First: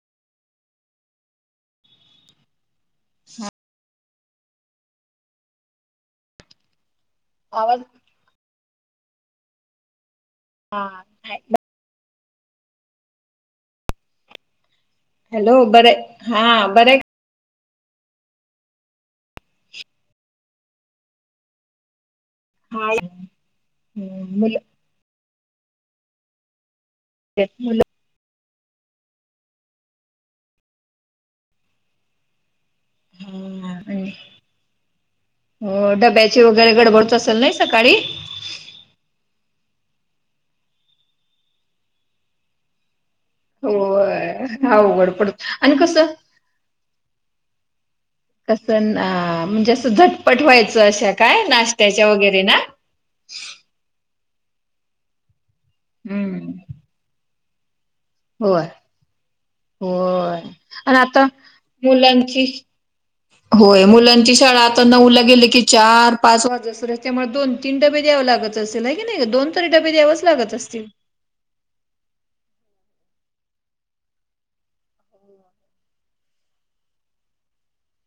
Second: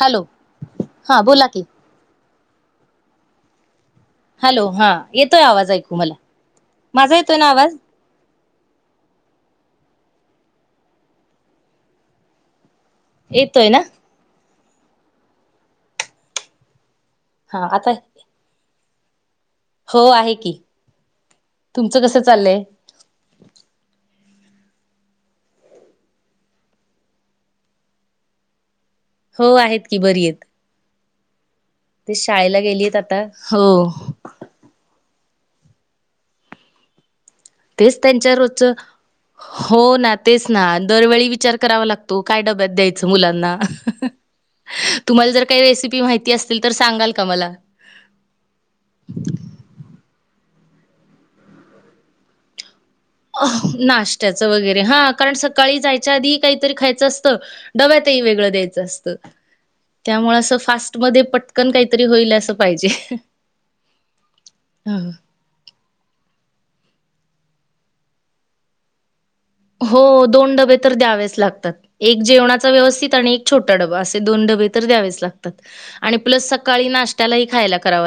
Hello हा बोला की. हा. हॅलो हा येतोय आवाज ऐकू मला माझा येतोय ना आवाज? हां हैं. येतोय ना. हॅलो बरे हा बरे आहे हा आता हो आहे की तुमचं कसं चाललंय हा हम्म मुलं [unintelligible] हो आहेत की बरी आहेत ते शाळेला गेलीत आता हो. हो डब्याची वेगैरे गडबड तेच त्यांच्या रोजचा हो ना तेच ना दरवेळी विचार करावा लागतो काय डब्यात द्याय चं मुलांना होय अवघड तुम्हाला पडत जर काही आणि रेसिपी कसं माहिती असतील तर सांगाल का मला कसं ना म्हणजे असं झटपट व्हायचं अशा काय नाश्त्याच्या वेगैरे ना. नाश्त्याच वगैरे हा कारण सकाळी जायच्या आधी हम्म काहीतरी खायचं असतं डब्यातही वेगळं होय द्यायचं असतं. त्यामुळे होय असं आणि फास्टमध्ये आता पटकन काहीतरी होईल मुलांची असं पाहिजे. होय मुलांची शाळा आता नऊ ला गेली की चार पाच वाजे पर्यंत त्यामुळे दो तीन डबे द्याववे लागत असेल आहे की नी हो दोन डबे तर द्यावेच लागतात एक जेवणा व्यव स्थीत आणि एक छोटा डबा असे दोन डबे तर द्यावेच लागतात आणि प्लस सकाळी नाश्त्याला ही खायला करा व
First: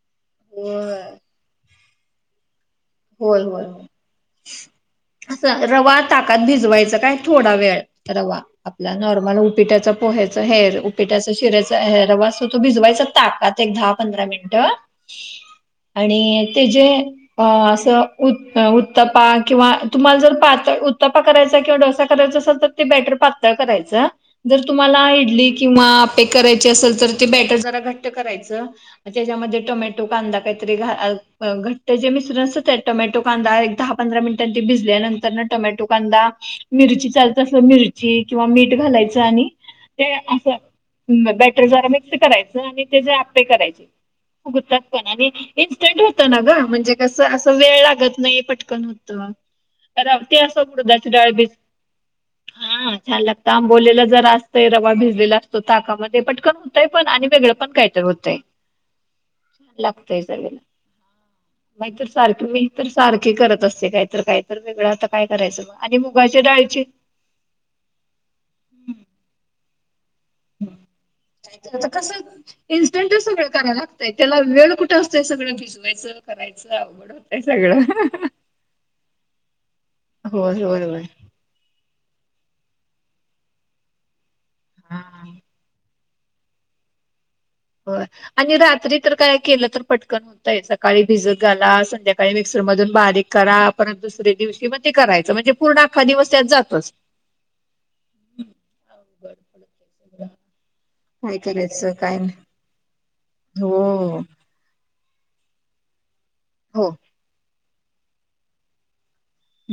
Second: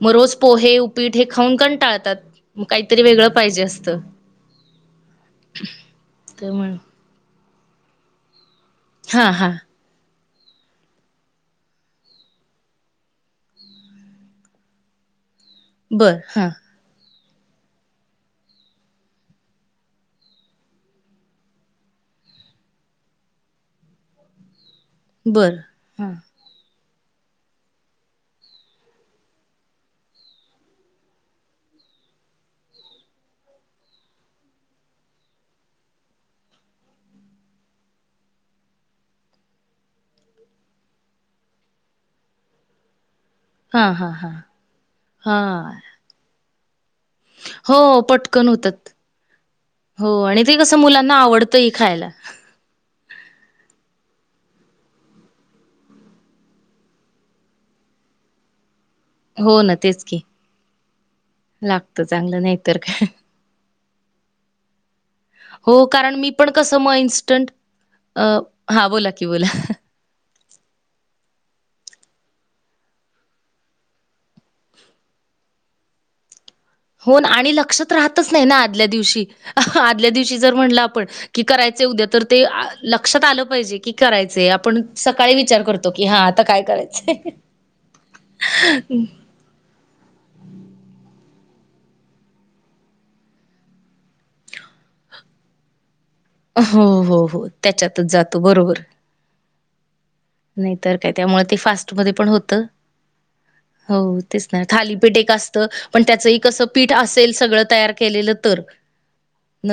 मग रोज पोहे, होय उपीट हे खाऊन कंटाळतात. मग काहीतरी वेगळं होय पाहिजे असतं. चा रवा ताकात त्यामुळे भिजवायचं काय थोडा वेळ रवा आपला हा नॉर्मल हा उपीट्याचा पोहा चा हेर उपिटाच शिऱ्याचा हे रवा असतो भिजवायचा चा ताकात एक दहा पंधरा मिनिट बर हा आणि ते जे अ अस तं उ त उत्तपा किंवा तुम्हाला जर पातळ उत्तपा करायचा किंवा डोसा करायचा असेल तर ते बेटर पातळ करायचा जर तुम्हाला इडली बर किंवा हा अप्पे करायचे असेल तर ते बॅटर जरा घट्ट करायचा त्याच्यामध्ये टोमॅटो, कांदा काही तरी घा आ अ घट्ट मिस्टरांचा त्याचा. टोमॅटो कांदा एक दहा पंधरा मिनिटां त भिजल्यानंतर टोमॅटो कांदा मिरची चालत अस मिर किंवा मीठ घालायचं आणि ते असं बॅटर जरा मिक्स करायचं आणि ते जे आप्पे करायचे हा हा हा फुगतात पण आणि हा इंस्टंट होतान ग म्हणजे कसं असं वेळ हो लागत नाही पटकन होतात. होत. हो ते आणि असं कसं उडदाची मुलांना डाळबीज आवडतंही खायला. हा छान लागतं आंबोलेल जरा असतंय रवा भिजलेला असतो ताकामध्ये पटकन होतंय पण आणि वेगळं पण काहीतरी होतंय हो ना तेच की लागतंय सगळं लागतं चांगलं सारखे मी नाहीतर तर काय. सारखे करत असते काही तर काहीत वेगळा आता काय करायचं हो मग आणि कारण मी मुगाच्या पण कस डाळीची मग इस्टंट हा बोला की बोला आ कसं इस्टंट सगळं कराय लागतय त्याला वेळ कुठे असतोय सगळं भिजवायचं करायचं. अवघड हो होतंय आणि सगळं. लक्षात राहतच नाही ना आदल्या दिवशी आदल्या दिवशी जर होय म्हणलं होय होय आपण की करायचं उद्या तर ते लक्षात आलं पाहिजे की करायचं आपण हा. सकाळी विचार करतो कि हा आता काय करायचंय हो आणि रात्री तर काय केलं तर पटकन होतय सकाळी भिजत घाला संध्याकाळी मिक्सर मधुन बारीक करा पर दुसर्या दिवशी मग ते करायचं म्हणजे पुर्ण हो हो हो त्याच्यातच जातो बरोबर अवघड [inaudible] नाही तर काय त्यामुळे ते फास्ट करायचं म काय पण नाही होत हो तेच नाही- खालीपीठ असत पण त्याच हो पीठ असेल सगळं तयार केलेलं तर..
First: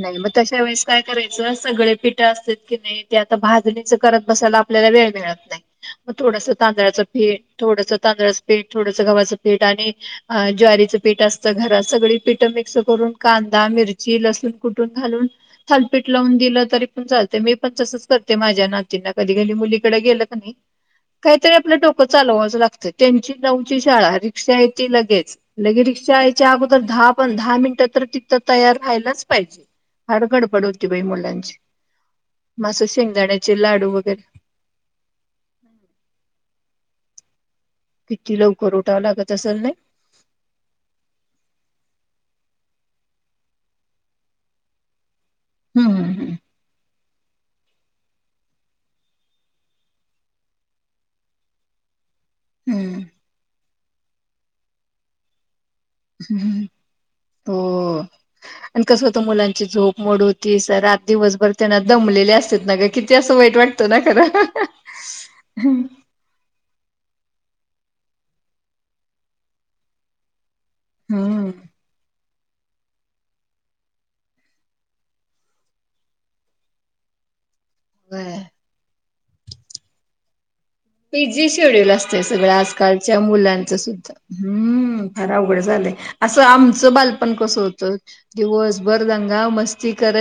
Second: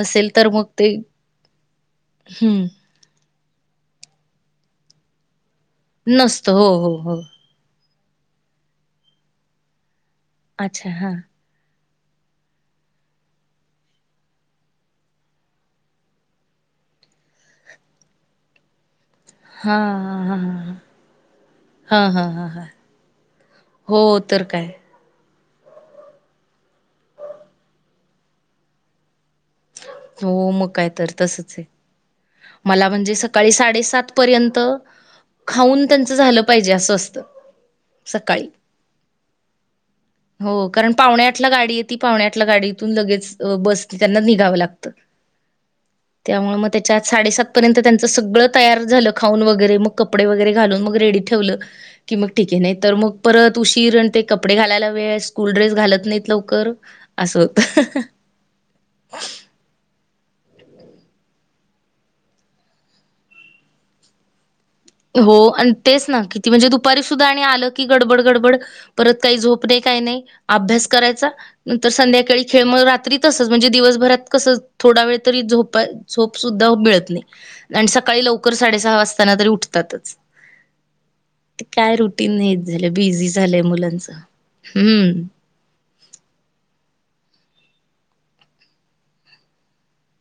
नाही मग तर तशा वेळेस ते काय करायचं सगळे पिठ असत हं. कि नाही त्यात भाजणीच करत बसायला आपल्याला वेळ मिळत नाही मग थोडस नसतं. हो, हो, तांदळाचं हो. पीठ थोड तांदळाचं पीठ थोडसं गव्हाचं पीठ आणि अच्छा ज्वारीचं हां. पीठ असतं घर सगळी पीठ मिक्स करून कांदा मिरची लसूण कुठून घालून थालपीट लावून दिलं तरी पण चालते मी पण तसच करते माझ्या ना जिना कधी घली हा मुलीकडे हा गेलं क हा नाही. काहीतरी आपलं डोकं हा हा हा चालवाचं हा लागतं त्यांची नावची हो शाळा तर रिक्षा काय आहे ती लगेच लगे रिक्षा यायच्या अगोदर दहा पण दहा मिनिटं तर तिकथं तयार रा्हायलाच पाहिजे. हडगड हो पड मग उत काय पई तर मुलाच. तसच आहे मला म्हणजे सकाळी साडेसात पर्यंत खाऊन त्यांच झालं पाहिजे असं असत. [inaudible] किती सकाळी लवकर उठावं लागत असेल नाही. हो कारण पावण्या आठला गाडी येती पावण्या.. डी लेच ब निघा लाग हम्म हम्म. चात साडेसात पर्यंत त्यांचं सगळं तयार झालं खाऊन वगैरे मग कपडे वगैरे घालून मग रेडी ठेवलं. कि मग ठीके नाही तर हम्म मग परत उशीरण ते कपडे घालायला वेळ स्कूल ड्रेस घालत नाहीत हम्म. लवकर असं होत हो. आणि कसं होतं मुलांची झोप मोड होतीसर आात दिवसभर त्यांना दमलेले असते ना ग किती असं वाईट वाटतं ना खरं. हो आणि हम्म. तेच ना किती म्हणजे दुपारी सुद्धा आणि आलं. डड परत काही झो का नाही अभ्यास करायचा हम्म नर संध्याकाळी खेळ रात्री तसच म्हणजे दिवसभरात कस थोडा वेळ तरी झो झोप सुद्धा मिळत नाही. आणि सकाळी व्हय. लवकर साडेसहा वाजताना तरी उठतातच. पीजी ते शेड्यूल काय असत रुटीन सगळं हे झालं आजकालच्या बिझी झालंय मुलांच सुद्धा हम् हम्म फार अवघड झालं. अस आमच बापण कस होतवसभरा मस्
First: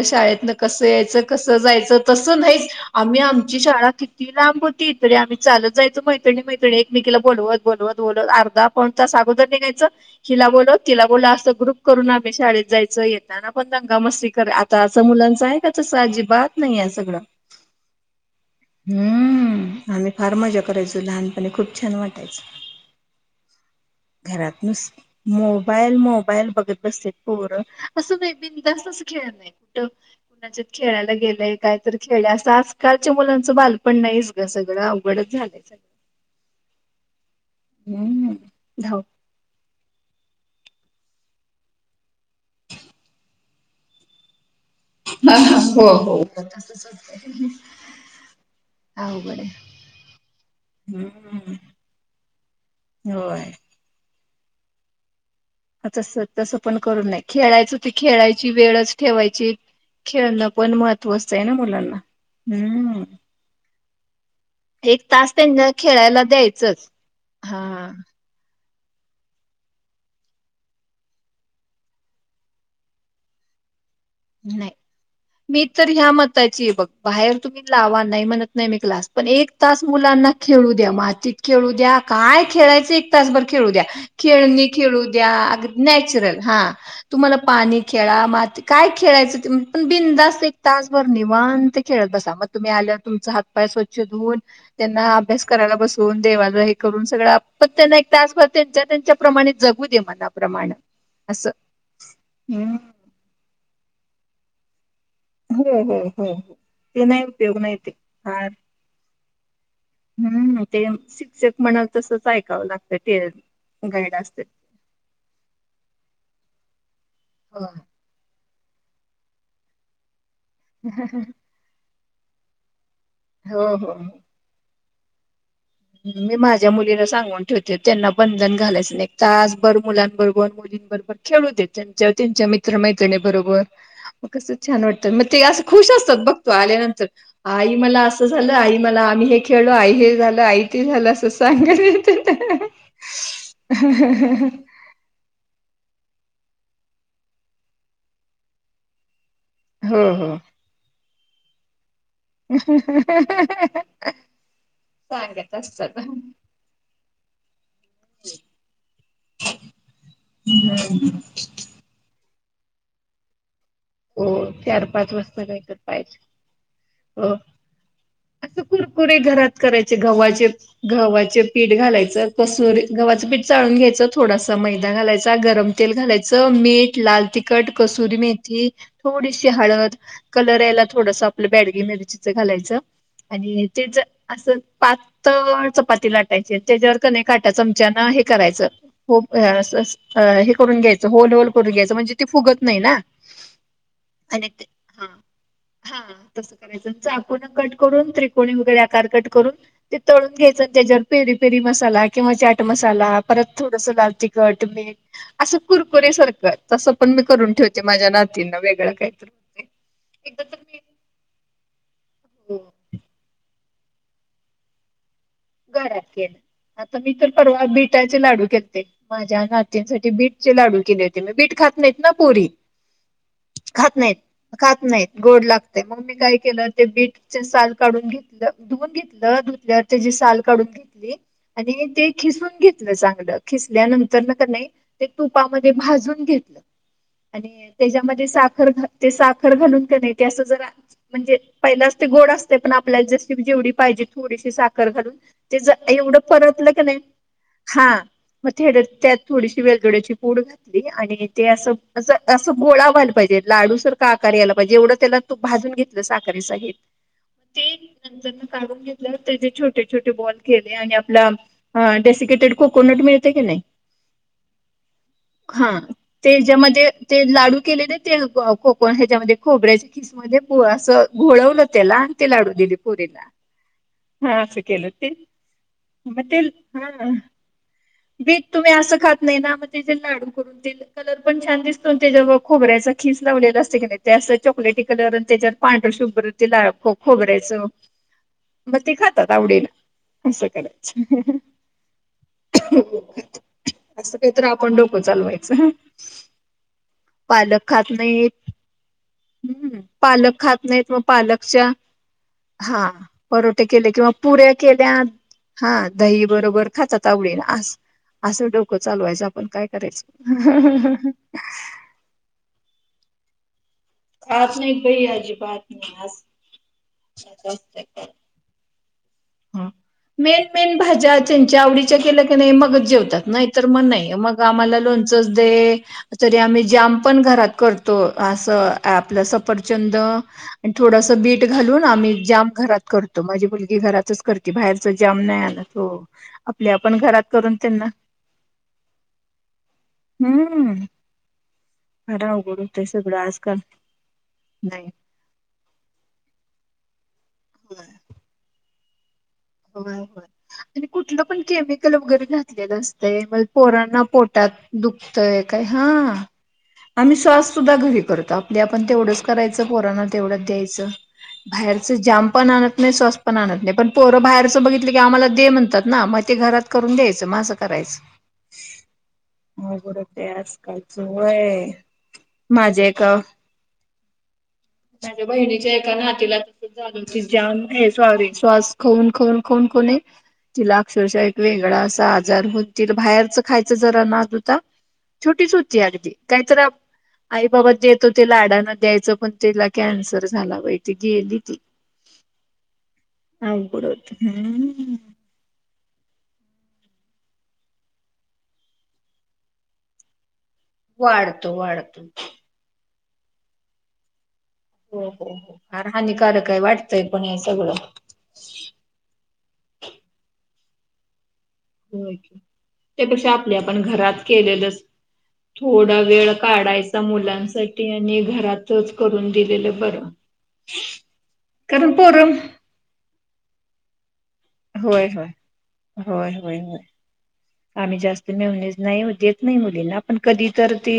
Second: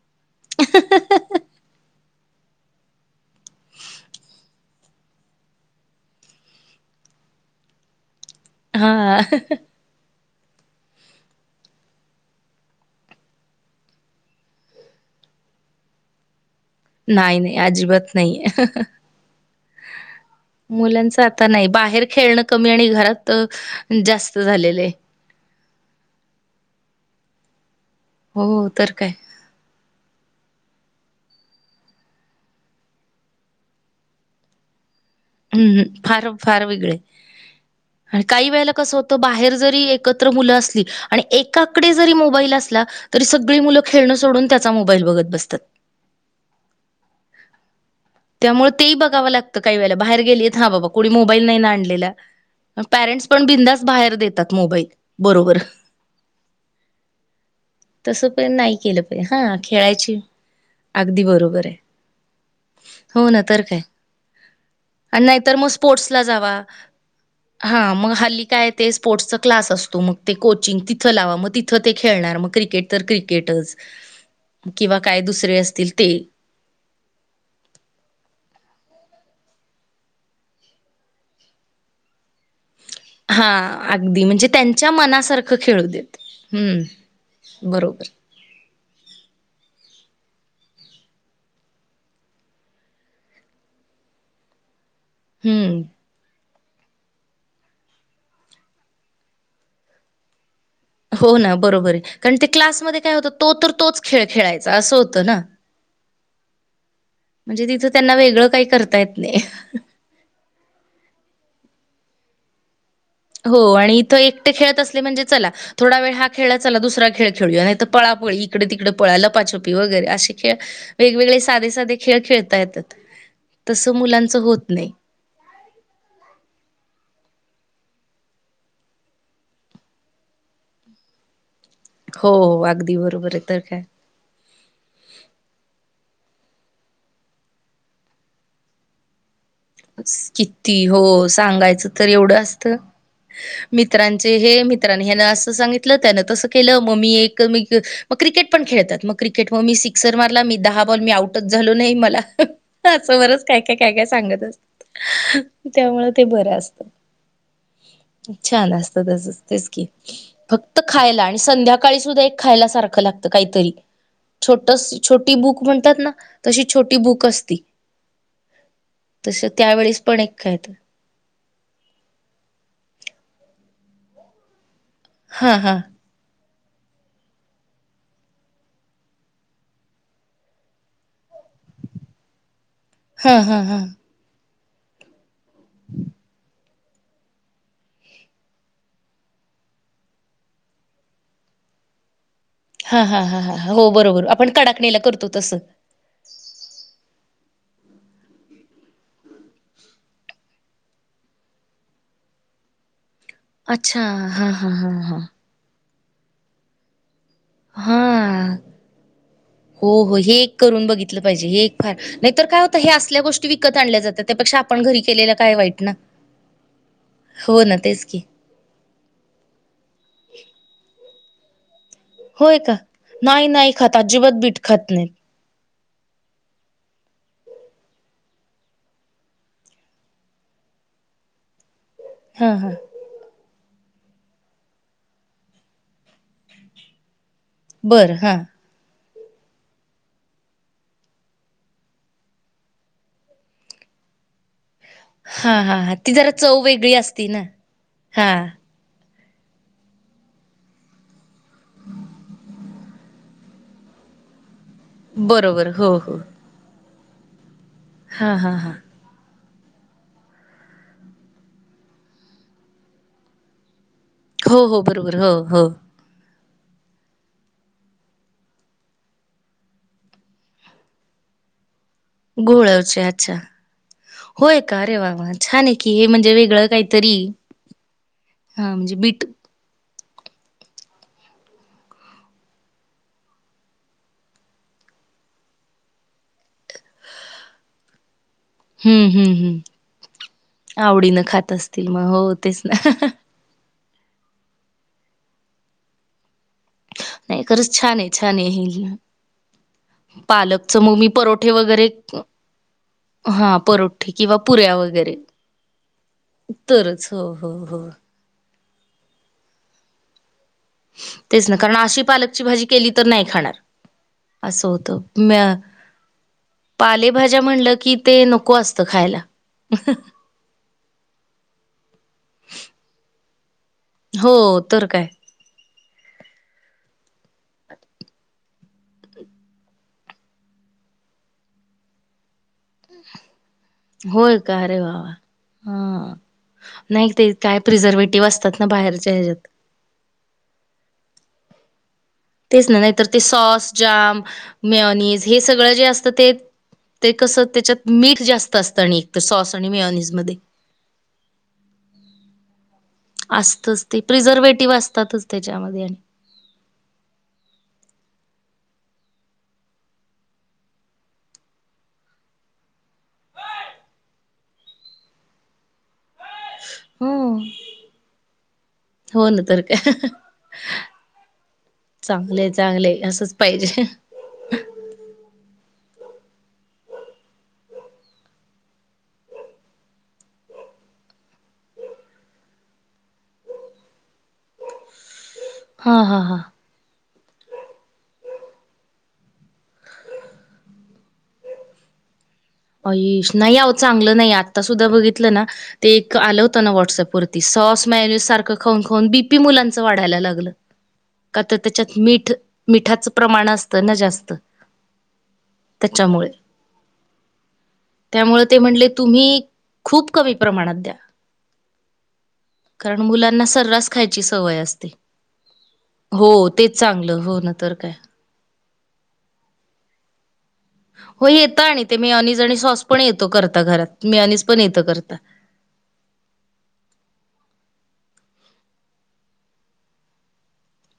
शाळेतन कसं यायचं कसं जायचं. तस नाहीच आम्ही आमची शाळा किती लांब होती तरी आम्ही चालत जायचं मैतिणी मैत्रि एकमेकीला बोलवत बोलवत बोलवत अर्धा पण त हा अगोदर निघायचं. हिला बोलत तिला बोला असं ग्रुप करून आम्ही शाळेत जायचं यताना पण दंगा मस्ती कर आता अस मुलं काच अजिबात नाही आहे सगळं नाही नाही अजिबात नाही हम् फार मजा करायचो, मुलांच आता लहानपणी नाही खूप छान बाहेर वाटायच, खेळणं कमी आणि घरात अ, जास्त घरात नुस झालेलं आहे मोबाईल मोबाईल बघत बसते. पोर असं नाही हो बिंदास तर अस काय खेळत नाही, कुठ कुणाच्या खेळायला गेलंय काय तर खेळ असं आजकालच्या मुलांचं बालपण नाहीच ग सगळं. अवघडच झालंय हम्म सगळं फार फार वेगळे हम्म काही वेळेला कस धाव होतं बाहेर जरी एकत्र मुल असली आणि एकाकड जरी मोबाईल असला, तरी सगळी मुल खेळण सोडून त्या हा हो हो तसच होतय. त्यामुळे तेही बघावं लागतं काही वेळेला. बाहेर गेली हा बाबा कणी मोबाईल नाही ना हम्म आणलेल्या परेंट पण होय बिंदास बाहेर देतात. मोबाईल. बरोबर तस तस पण करून नाही खेळायचं त तसं खेळायची पण नाही वेळच केलं पाहिजे ठेवायची हा खेळायची खेळणं पण अगदी महत्त्वाचंय ना बरोबर आहे. मुलांना. हम्म हो ना तर काय. एक आणि तास नाहीतर मग त्यांना स्पोर्ट्सला खेळायला जावा. द्यायचंच हा मग हल्ली काय? ते स्पोर्ट्सचा क्लास असतो. मग ते कोचिंग तिथं लावा मग तिथं ते खेळणार. मग क्रिकेट तर क्रिकेटच नाही किंवा काय दुसरे मी तर असतील ह्या ते मताची बघ. बाहेर तुम्ही लावा. नाही म्हणत नाही मी क्लासला पण एक तास मुलांना खेळू द्या. मातीत खेळू द्या. काय खेळायचं फक्त एक तासभर खेळू द्या, हां, अगदी म्हणजे खेळनी त्यांच्या खेळू द्या, मनासारखं खेळू देत. नॅचरल हा हं, तुम्हाला पाणी बरोबर. खेळा म काय खेळायचं पण बिंदास एक तासभर निवांत खेळत बसा, मग तुम्ही आल्यावर तुमचा हातपाय स्वच्छ धुवन त्यांना अभ्यास करायला हं. बसवून, देवाच हे करून सगळ पण त्यांना एक तासभर त्यांच्या- त्यांच्या प्रमाणे जगू दे, मनाप्रमाण. हो ना बरोबरे कारण ते क्लासमध्ये काय होत. तो तर तोच खेळ खेळायचा अस होत. हो हो हो हो. ते नाही उपयोग म्हणजे नाही तिथं ते त्यांना हा. वेगळं काही करता येत नाही. हम्म ते. म्हणाल तसंच ऐकावं लागतं. ते हो आणि गाईड इथं असते एकटे खेळत असले म्हणजे चला थोडा वेळ हा खेळा चला दुसरा खेळ खेळूया हो नाही त पळापळी. तिकडे तिकडे पळा. लपाछोपी वगैरे असे खेळ. वेगवेगळे साधे साधे खेळ खेळता येतात. हो तस हो हो. मुलांच होत नाही. मी माझ्या मुलीला सांगून ठेवते. त्यांना बंधन घालायचं नाही तासभर मुलांबरबर मुलीन बरबर खेळू देत. त्यांच्या हो, त्यांच्या मित्र अगदी मैत्रिणी आहे तर बरोबर काय. म कस छान वाटतं. मग ते असं खुश असतात बघ. तो आल्यानंतर आई मला असं झालं आई मला आम्ही हे खेळलो आई हे झालं आई किती ते झालं हो असं सांगत सांगायच तर येते. एवढं असत मित्रांचे हे मित्रां ह्यान अस सांगितलं त्यांन तसं केलं म मी एक मग क्रिकेट पण खेळतात मग. क्रिकेट म मी हो सिक्सर हो मारला. मी दहा बॉल मी आउटच झालो नाही. मला असं बरच काय काय काय सांगत काय सांगत असता. असतात. त्यामुळ ते बरं असत. छान असत तसच. तेच की, फक्त हम्म. खायला आणि संध्याकाळी सुद्धा एक खायला सारखं लागतं काहीतरी. हो छोट चार पाच छोटी वाजता बुक काहीतर म्हणतात ना. पाहिजे तशी छोटी बुक असती. अस कुरकुरे तस घरात करायचे त्यावेेळेस पण एक गव्हाचे खायत गव्हाचे पीठ घालायचं, कसुर गव्हाच पीठ चाळून घ्यायच. थोडासा मैदा घालायचा, हा गरम हा तेल घालायच, मीठ, लाल तिखट, कसुरी मेथी थोडीशी हळद कलर यायला, थोडस आपलं बॅडगी मिरचीच घालायचं. हा हा आणि हा तेच असं पातळ चपाती लाटायची, त्याच्यावर कने काटा चमच्यान हे करायचं, होप अस हे करून घ्यायच, होल होल करून घ्यायच, म्हणजे ते फुगत नाही ना. हा हा हा हा हो बरोबर आणि आपण कडाकणीला हा करतो तस. चाकू न कट करून त्रिकोणी वगैरे आकार कट करून ते तळून घ्यायचं त्याच्यावर पेरी पेरी मसाला किंवा चाट मसाला परत थोडस अच्छा लाल हां, तिखट हां, मीठ हां, हां. असं कुरकुररे सारखं तसं पण मी करून ठेवते माझ्या ना ह हो हो हे एकदा तर एक मी करून बघितलं पाहिजे हे फ नाहीतर हो काय होतं हे असल्या गोष्टी विकत आणल्या जाततात त्यापेक्षा आपण घरी केलेलं काय वाईट ना घरात केलं. आता मी तर हो परवा ना, तेच बिटाचे की. लाडू केलते माझ्या नातिसाठी बीटचे लाडू केले होते बीट खात नाहीत ना पोरी होय का? नाही, नाही खात नाहीत अजिबात बीट खात नाहीत गोड लाग मग मी काय केलं ते बीटच साल काढून घेतलं धुवून घेतलं धुतल्यावर त्याची साल काढून घेतली आणि ते खिसून हां, हां. घेतलं चांगलं खिसल्यानंतर न कनी ते तुपामध्ये भाजून घेतलं आणि बरं. त्याच्यामध्ये हां. साखर घा ते साखर घालुन क नाही ते असं जर म्हणजे पहिलाच ते गोड असते पण आपल्याला ज जेवढी पाहिजे थोडीशी साखर घालून ते हां, हां, जर हां. ती एवढं जरा चव परतलं की वेगळी नाही असती ना? हा हां. मग थेडक्तात थोडीशी वेलदोड्याची पूड घातली आणि ते असं असं गोळा व्हायला पाहिजे लाडू सारख आकार यायला म्हणजे एवढं त्याला तू बरोबर. भाजून हो, घेतलं हो. साखरे साहित ते नंतर हां, न हां, हां. काढून घेतल्या हो त्या जे छोटे छोटे बॉल केले आणि आपला डेसिकेटेड कोकोनट मिळते की नाही हो हो बरोबर हो हो हा त्याच्यामध्ये ते लाडू केलेले ते कोकण ह्याच्यामध्ये खोबऱ्याच्या खिसमध्ये असं घोळवलं ला अ तेला आड दिली घोळावचे पूरला अच्छा. हा होय का? केल अरे तेे वाह! वाह! छान आहे की हे म म्हणजे वेगळं हा काहीतरी बीट तुम्ही हां, म्हणजे असं खात बीट नाही ना मग ते लाडू करून कलर पण छान दिसतो ते खोबऱ्याचा खीस लावलेला असते कि नाही चॉकलेट त्याच्यावर पांढरं शुभ्र खोबऱ्याच मग ते हं, खातात हं, हं. आवडेल असं करायचं आवडीनं खात असतील मग हो तेच ना असंय तर आपण डोक चालवायचं नाही पालक खरंच खात छान आहे नाही छान आहे हे हम् पालक खात पालकच नाहीत मग म मी परोठे पालकच्या वगैरे हा परोठे केले किंवा पुऱ्या केल्या हा दही बरोबर खातात तरच हो आवडी हो ना हो असं डोकं चालूवायचं आपण काय करायचं तेच ना कारण अशी पालकची भाजी केली तर नाही खाणार आ असं नाही होतं बाई म्या अजीबात नाही आज पालेभाज्या म्हणलं की ते नको असत खायला मेन मेन भाज्या त्यांच्या आवडीच्या केल्या की नाही मगच जेवतात नाही तर मग नाही मग हो आम्हाला तर काय लोणचच दे तरी आम्ही जाम पण घरात करतो असं आपलं सफरचंद आणि थोडस बीट घालून आम्ही जाम घरात करतो माझी मुलगी घरातच होय करते का अरे बाहेरच वा वा जाम नाही आणत हो हा आपल्या आपण नाही घरात ते करून काय त्यांना प्रिझर्वेटिव्ह असतात ना बाहेरच्या ह्याच्यात हम्म फार अवघड तेच ना होतय नाही तर सगळं ते आजकाल सॉस जाम नाही मेओनीज हे सगळं जे असतं ते ते कसं होय. त्याच्यात मीठ जास्त असतं आणि तर सॉस आणि होय होय मेयोनीजमध्ये. आणि कुठलं पण केमिकल वगैरे घातलेलं असत ते मग असतच ते पोरांना पोटात प्रिझर्वेटिव्ह असतातच दुखतय काय हा त्याच्यामध्ये आणि आम्ही साँस सुद्धा घरी करतो आपल्या आपण तेवढंच करायचं पोरांना तेवढंच द्यायचं बाहेरच जाम पण आणत नाही सॉस पण आणत नाही पण पो बाहेर बघितलं की आम्हाला दे म्हणतात ना मग ते घरात करून द्यायचं हम्म. मग असं करायच ना तर हो काय बर ते आज कालच व्हय चांगलेय चांगलेय असंच पाहिजे माझ्या बहिणीच्या एका नातीला तसच झाल ती ज्याम हे स् श्वास कोण कोण कोण कोण आहे तिला अक्षरशः एक वेगळा असा आजार होत तिला बाहेरच खायचं जरा ना तता छोटीच होती हा अगदी हा हा काहीत आई बाबा देतो ते लाडाान द्यायचं पण त्याला कॅन्सर झाला बाती गेली ती हा अईश नाही आ चांगलं नाही आत्ता सुद्धा हम्म. बघितलं ना ते एक आलं हो व्हॉट्सअप वरती सॉस मॅन्यूज सारं खाऊ खऊन बीपी मुलांचं वाढायला लागलं का वाढतो तर त्याच्यात वाढतो मठ मिठाचं प्रमाण असतं ना जास्त हो हो हो फार त्याच्यामुळे. हानिकारक आहे वाटतंय पण याच त्यामुळे ते म्हणले तुम्ही खूप कमी प्रमाणात द्या कारण त्यापेक्षा मुलांना आपले आपण सर्रास खायची घरात सवय केलेलंच असते. थोडा वेळ हो तेच काढायचा चांगलं हो ना तर मुलांसाठी काय. आणि घरात तच करून दिलेलं बर हो येत आणि ते मी अनज आणि सॉस पण येतो करता घरात मेऑनीज पण येतं हो करता. आम्ही जास्त मिेळणेच नाही देत नाही मुलींना पण कधी तर ते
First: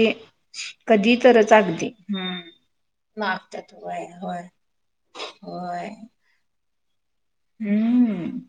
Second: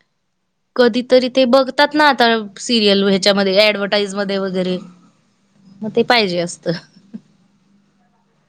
कधी कधीतरी ते तरच अगदी. बघतात ना आता हम्म सिरियल ह्याच्यामध्ये मागतात होय ऍडवटाईज म होय वगैरे होय. मग ते पाहिजे असत हम्म